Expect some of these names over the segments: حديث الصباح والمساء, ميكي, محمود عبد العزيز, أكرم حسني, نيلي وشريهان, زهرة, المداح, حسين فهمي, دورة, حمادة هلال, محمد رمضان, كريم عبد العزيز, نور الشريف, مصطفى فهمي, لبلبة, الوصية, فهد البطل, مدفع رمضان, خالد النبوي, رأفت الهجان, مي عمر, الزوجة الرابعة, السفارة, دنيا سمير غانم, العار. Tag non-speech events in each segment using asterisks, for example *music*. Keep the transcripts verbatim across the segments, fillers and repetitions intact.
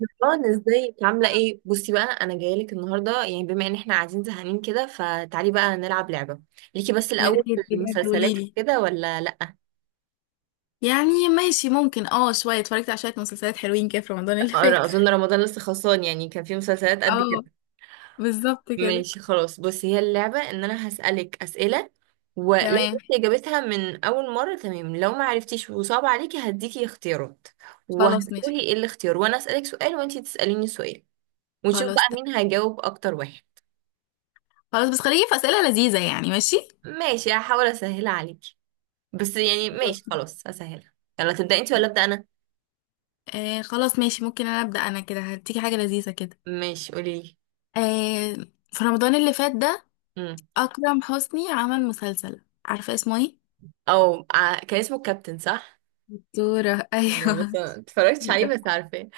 اه، ازيك؟ عامله ايه؟ بصي بقى، انا جايه لك النهارده، يعني بما ان احنا قاعدين زهقانين كده، فتعالي بقى نلعب لعبه. ليكي بس يا الاول ريت في بجد قولي المسلسلات لي. وكده ولا لا؟ يعني ماشي ممكن اه شوية اتفرجت على شوية مسلسلات حلوين كده في رمضان اللي أرى فات. اظن رمضان لسه خلصان، يعني كان في مسلسلات *laughs* قد كده؟ اه، بالظبط كده. ماشي، خلاص. بصي، هي اللعبه ان انا هسالك اسئله، ولو تمام جبتي اجابتها من اول مره تمام، لو ما عرفتيش وصعب عليكي هديكي اختيارات، خلاص ماشي وهتقولي ايه الاختيار، وانا اسالك سؤال وانتي تساليني سؤال، ونشوف خلاص بقى ت- مين هيجاوب اكتر واحد. خلاص، بس خليكي في أسئلة لذيذة يعني. ماشي ماشي، هحاول اسهلها عليكي، بس يعني ماشي، خلاص. خلاص هسهلها. يلا تبدأ انت ولا أبدأ أنا؟ آه خلاص ماشي، ممكن انا أبدأ، انا كده هديكي حاجة لذيذة كده. ماشي، قولي لي. آه، في رمضان اللي فات ده امم. أكرم حسني عمل مسلسل، عارفة اسمه ايه؟ او ع- كان اسمه الكابتن، صح؟ دورة. *laughs* ايوه، بس ايوه ما اتفرجتش عليه، بس دورة. عارفاه.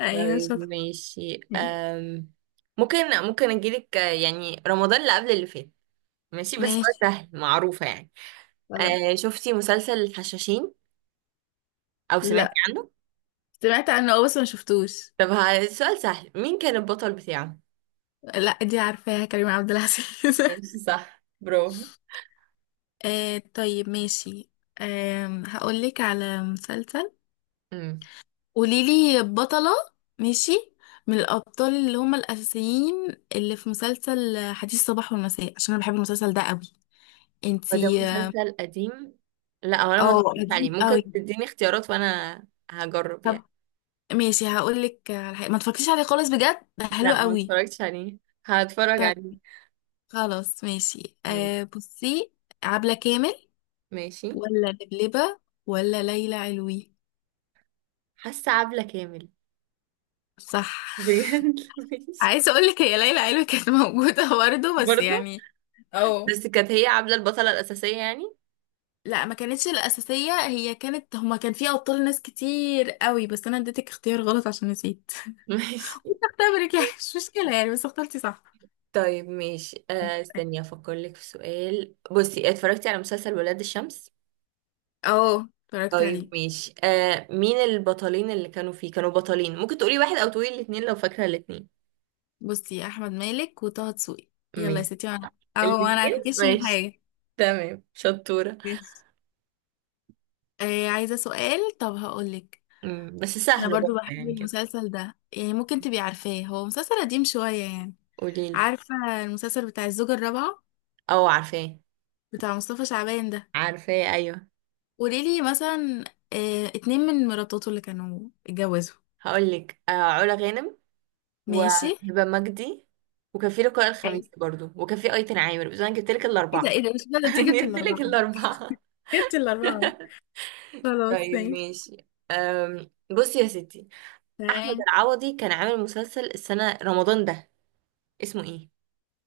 ايوه طيب شاطرة. ماشي. أم... ممكن، ممكن اجيلك، آه، يعني رمضان اللي قبل اللي فات. ماشي، بس هو ماشي سهل، معروفة يعني. خلاص. أه شفتي مسلسل الحشاشين او سمعتي لا، عنه؟ سمعت عنه اه بس ما شفتوش. طب ه- السؤال سهل، مين كان البطل بتاعه؟ لا دي عارفاها، كريم عبد العزيز. *laughs* ماشي، صح، برافو. آه طيب ماشي. آه هقولك على مسلسل، مم. قوليلي بطلة. ماشي، من الأبطال اللي هم الأساسيين اللي في مسلسل حديث الصباح والمساء، عشان أنا بحب المسلسل ده قوي. هو ده انتي اه. مسلسل قديم؟ لا، هو انا ما آه، اتفرجتش عليه، قديم ممكن قوي. تديني اختيارات وانا هجرب يعني. طب ماشي، هقولك على حاجة ما تفكريش عليه خالص، بجد ده حلو لا، ما قوي. اتفرجتش عليه، هتفرج طيب عليه. خلاص ماشي. م- آه بصي، عبلة كامل ماشي. ولا لبلبة ولا ليلى علوي. حاسه عبلة كامل. صح. بجد، *laughs* *laughs* ماشي. عايزه اقول لك هي ليلى علوي كانت موجوده *laughs* برضه، بس برضه. يعني. اه. بس كانت هي عبلة البطلة الأساسية يعني. لا ما كانتش الاساسيه، هي كانت هما كان فيها ابطال ناس كتير قوي، بس انا اديتك اختيار غلط عشان نسيت. *laughs* *laughs* ماشي. كنت اختبرك يعني، مش مشكله يعني، بس اخترتي صح. طيب ماشي، آه استني افكر لك في سؤال. بصي، اتفرجتي على مسلسل ولاد الشمس؟ اه اتفرجت طيب عليه. ماشي، آه مين البطلين اللي كانوا فيه؟ كانوا بطلين، ممكن تقولي واحد او تقولي الاتنين لو فاكرة الاتنين. بصي احمد مالك وطه دسوقي. يلا يا ماشي، ستي انا اهو، انا الاثنين، هتكشف ماشي، حاجه. تمام، شطورة. ماشي. آه عايزه سؤال، طب هقول لك. مم. بس انا سهل برضو برضه بحب يعني كده. المسلسل ده يعني، ممكن تبقي عارفاه، هو مسلسل قديم شوية يعني. قوليلي. عارفة المسلسل بتاع الزوجة الرابعة او عارفاه. بتاع مصطفى شعبان ده؟ عارفاه، ايوه. قوليلي مثلا اه اتنين من مراتاته اللي كانوا اتجوزوا. هقولك، آه علا غانم ماشي. وهبة مجدي، وكان في لقاء اي، الخميس برضه، وكان في ايتن عامر، بس انا جبتلك ايه ده، الاربعة. ايه ده، مش *laughs* ده انت انا جبت الاربعة؟ جبتلك الاربعة. جبت الاربعة، خلاص طيب ماشي ماشي. أم بصي يا ستي، احمد تمام. العوضي كان عامل مسلسل السنة رمضان ده، اسمه ايه؟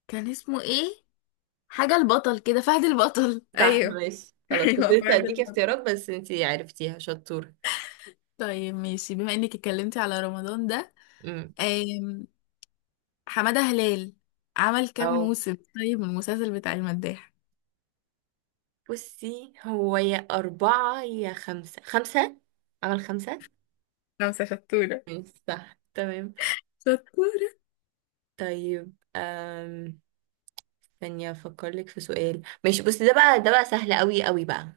كان اسمه ايه؟ حاجة البطل كده، فهد البطل صح، ايوه. ماشي، *laughs* خلاص. كنت ايوه لسه فهد هديكي البطل. اختيارات، بس انتي عرفتيها، شطورة. طيب ماشي، بما انك اتكلمتي على رمضان ده، امم. حمادة هلال عمل كام او موسم طيب من المسلسل بتاع المداح؟ بصي، هو يا أربعة يا خمسة، خمسة. عمل خمسة. خمسة شطورة. ماشي، صح، تمام. شطورة. طيب. أم... ثانية أفكر لك في سؤال. ماشي، بصي، ده بقى ده بقى سهل قوي قوي بقى.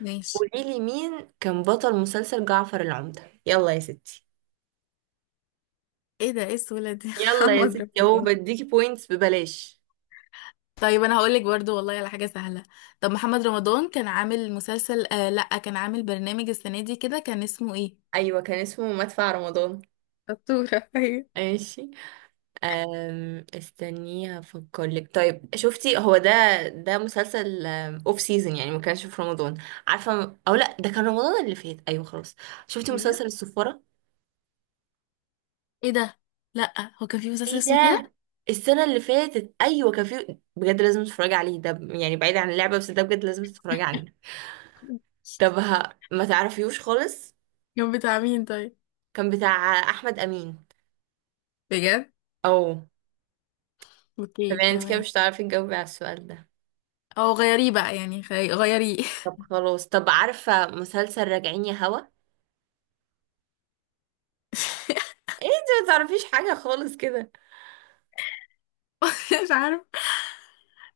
ماشي قولي لي مين كان بطل مسلسل جعفر العمدة؟ يلا يا ستي. ايه ده، ايه السهولة دي؟ *laughs* يلا يا محمد ستي، اهو رمضان. بديكي بوينتس ببلاش. طيب انا هقولك برضو والله على حاجة سهلة. طب محمد رمضان كان عامل مسلسل آه لا، كان عامل برنامج السنة دي كده، كان اسمه ايه؟ ايوه، كان اسمه مدفع رمضان. شطورة. *laughs* أيوة. ماشي. أم استنيه افكر لك. طيب، شفتي هو ده؟ ده مسلسل اوف سيزون، يعني ما كانش في رمضان، عارفه او لا؟ ده كان رمضان اللي فات، ايوه خلاص. شفتي بجد؟ مسلسل السفاره؟ ايه ده، لا هو كان في مسلسل ايه اسمه كده. ده، السنه اللي فاتت ايوه كان في، بجد لازم تتفرجي عليه ده، يعني بعيد عن اللعبه، بس ده بجد لازم تتفرجي عليه. طب ه- ما تعرفيوش خالص. كان بتاع مين طيب؟ كان بتاع احمد امين. بجد؟ او. طب اوكي يعني انت كده تمام. مش هتعرفي تجاوبي على السؤال ده. او غيريه بقى يعني خي- غيريه. طب خلاص، طب عارفه مسلسل راجعين يا هوا؟ ايه انت ما تعرفيش حاجة خالص كده. *laughs* مش عارفة.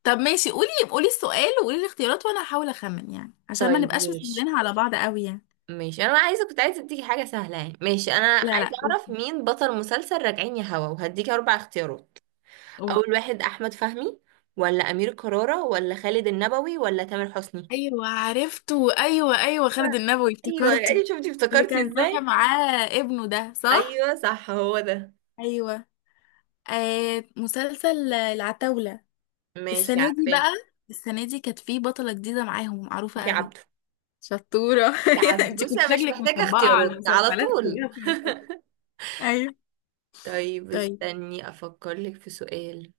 طب ماشي قولي، قولي السؤال وقولي الاختيارات وانا هحاول اخمن يعني، عشان ما طيب نبقاش ماشي، مسهلينها على بعض قوي يعني. ماشي انا عايزة كنت عايزة اديكي حاجة سهلة. يعني ماشي، انا لا عايزة لا اعرف قولي، مين بطل مسلسل راجعين يا هوا، وهديكي اربع اختيارات. قولي. اول واحد احمد فهمي، ولا امير كرارة، ولا خالد النبوي، ولا تامر حسني؟ ايوه عرفته، ايوه ايوه خالد آه. النبوي ايوه افتكرته. ايوه، شفتي اللي افتكرتي كان طالع ازاي؟ معاه ابنه ده، صح. ايوه، صح، هو ده. ايوه. آه مسلسل العتاولة، ماشي، السنة دي عارفاه. بقى، السنة دي كانت في بطلة جديدة معاهم معروفة في قوي. عبده. شطورة. *laughs* في عبده، انت بصي كنت انا مش شكلك محتاجة مطبقة على اختيارات على المسلسلات كلها طول. في الأول. *laughs* ايوه. طيب، طيب استني افكر لك في سؤال.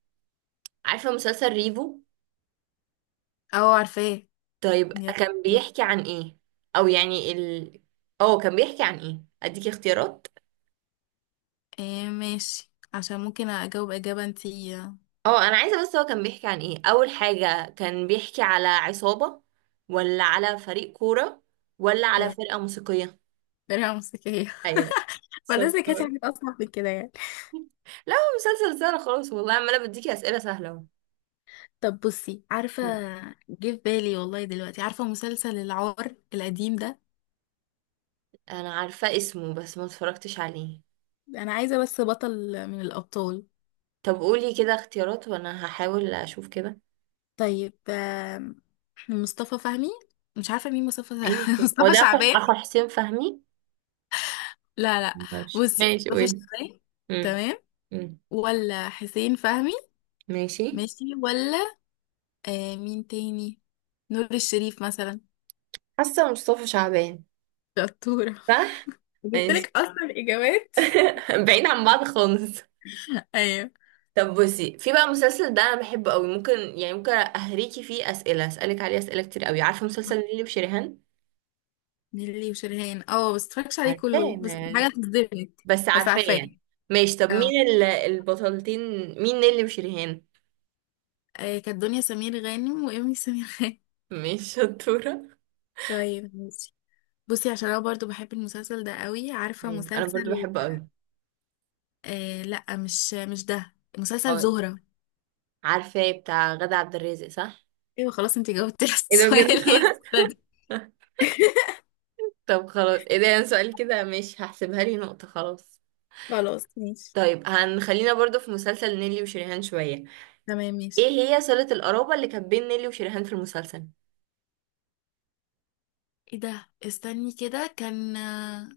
عارفة مسلسل ريفو؟ اه عارفاه. طيب، يلا. كان بيحكي عن ايه؟ او يعني ال اه كان بيحكي عن ايه؟ اديكي اختيارات. ايه ماشي، عشان ممكن اجاوب اجابة انتي. اه انا عايزه بس هو كان بيحكي عن ايه اول حاجه، كان بيحكي على عصابه، ولا على فريق كوره، ولا على تمام. فرقه موسيقيه؟ درع موسيقية. ايوه، *laughs* فلازم كانت شطورة. حاجة *laughs* اصعب من كده يعني. لا، هو مسلسل سهل خالص والله، عماله بديكي اسئله سهله اهو. طب بصي، عارفة جه في بالي والله دلوقتي، عارفة مسلسل العار القديم ده. انا عارفه اسمه، بس ما اتفرجتش عليه. انا عايزة بس بطل من الابطال. طب قولي كده اختيارات وانا هحاول اشوف كده. طيب آم، مصطفى فهمي، مش عارفة مين مصطفى. *laughs* يمكن هو مصطفى ده اخو شعبان، اخو حسين فهمي. لا لا. ماشي بصي ماشي، مصطفى قولي. شعبان، مم. تمام، مم. ولا حسين فهمي، ماشي. ماشي، ولا آه مين تاني، نور الشريف مثلا. حاسة مصطفى شعبان. شطورة. صح. ماشي. جبتلك اصلا الاجابات. *laughs* بعيد عن بعض خالص. ايوه. طب بصي، في بقى مسلسل ده انا بحبه قوي، ممكن يعني ممكن اهريكي فيه اسئله، اسالك عليه اسئله كتير قوي. عارفه مسلسل نيلي وشريهان؟ نيللي وشريهان اه، بس متفرجش عليه كله عارفاه ما بس يعني، حاجة تصدمك. بس بس عارفاه عارفاه. يعني. ماشي، طب اه مين ال- البطلتين؟ مين نيلي وشريهان؟ آه، كانت دنيا سمير غانم وإيمي سمير غانم. مش شطوره. طيب ماشي. بصي عشان انا برضو بحب المسلسل ده قوي، عارفة ايوه انا برضو مسلسل بحبه قوي. آه لا، مش مش ده مسلسل أوي. زهرة. عارفاه، بتاع غادة عبد الرازق، صح؟ ايوه خلاص، انتي جاوبتي على ايه ده بجد. السؤال. *laughs* إيه الزهرة دي. *laughs* طب خلاص، ايه ده، يعني سؤال كده، ماشي هحسبها لي نقطة، خلاص. خلاص ماشي. طيب هنخلينا برضو في مسلسل نيلي وشريهان شوية. تمام ايه ماشي. هي صلة القرابة اللي كانت بين نيلي وشريهان في المسلسل؟ ايه ده، استني كده، كان آه،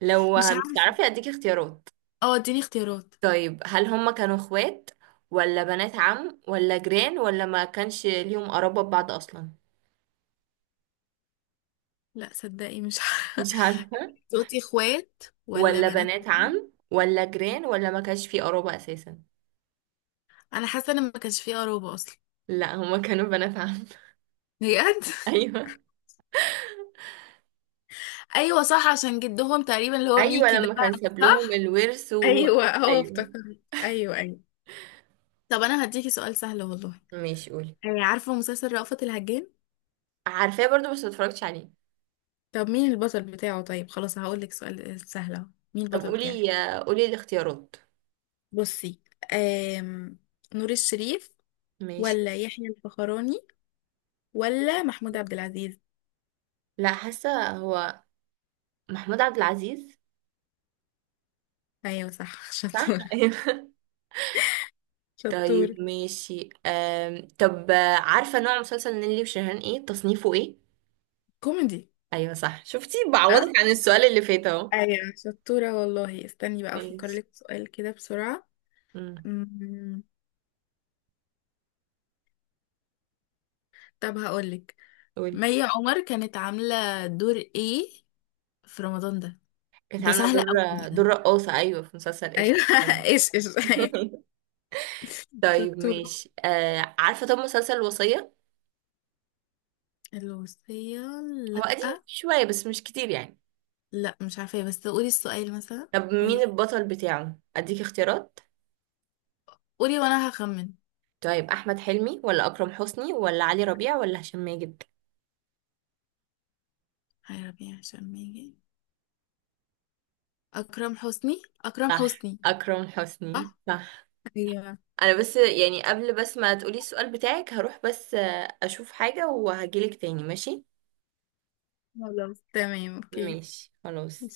لو مش مش عارفة. تعرفي اديكي اختيارات. اه اديني اختيارات. طيب، هل هما كانوا اخوات، ولا بنات عم، ولا جيران، ولا ما كانش ليهم قرابة ببعض اصلا؟ لا صدقي مش عارفة. مش عارفة. *laughs* صوتي اخوات ولا ولا بنات بنات عم. عم، ولا جيران، ولا ما كانش في قرابة اساسا؟ انا حاسه ان ما كانش فيه قرابه اصلا. لا، هما كانوا بنات عم. *laughs* بجد. *laughs* ايوه. ايوه صح، عشان جدهم تقريبا اللي هو ايوه، ميكي ده. لما كان ساب لهم صح. الورث و... ايوه اه ايوه. افتكرت، ايوه ايوه. طب انا هديكي سؤال سهل والله. ماشي، قولي. آه، عارفه مسلسل رأفت الهجان. عارفاه برضو بس متفرجتش عليه. طب مين البطل بتاعه؟ طيب خلاص هقول لك سؤال سهل اهو، مين طب البطل بتاعه. قولي، قولي الاختيارات. بصي آم... نور الشريف ماشي. ولا يحيى الفخراني ولا محمود عبد العزيز. لا، حاسه هو محمود عبد العزيز. ايوه صح. *laughs* صح. *laughs* شطوره ايوه. شطوره. طيب ماشي. أم... طب عارفه نوع مسلسل نيللي وشيرين ايه؟ تصنيفه ايه؟ كوميدي. ايوه، صح، شفتي اه بعوضك عن السؤال اللي فات اهو. ايوه شطورة والله، استني بقى افكر ماشي. لك في سؤال كده بسرعة. أمم، أمم، طب هقولك، قولي. مي عمر كانت عاملة دور ايه في رمضان ده؟ كانت ده عامله سهل دور قوي بقى. دور رقاصه، ايوه، في مسلسل ايوه. ايش؟ *laughs* ايش ايش. ايوه *laughs* طيب شطورة. ماشي، آه عارفه طب مسلسل الوصيه؟ الوصية، هو لا، قديم شويه بس مش كتير يعني. لا مش عارفة بس قولي السؤال مثلا. طب مين قولي، البطل بتاعه؟ اديك اختيارات. قولي وانا هخمن. طيب احمد حلمي، ولا اكرم حسني، ولا علي ربيع، ولا هشام ماجد؟ يا ربي عشان ما يجي، اكرم حسني، اكرم صح، حسني. اكرم حسني، صح. صح. ايوه انا بس يعني، قبل بس ما تقولي السؤال بتاعك، هروح بس آه، اشوف حاجة وهجيلك تاني، ماشي؟ خلاص تمام اوكي. ماشي خلاص.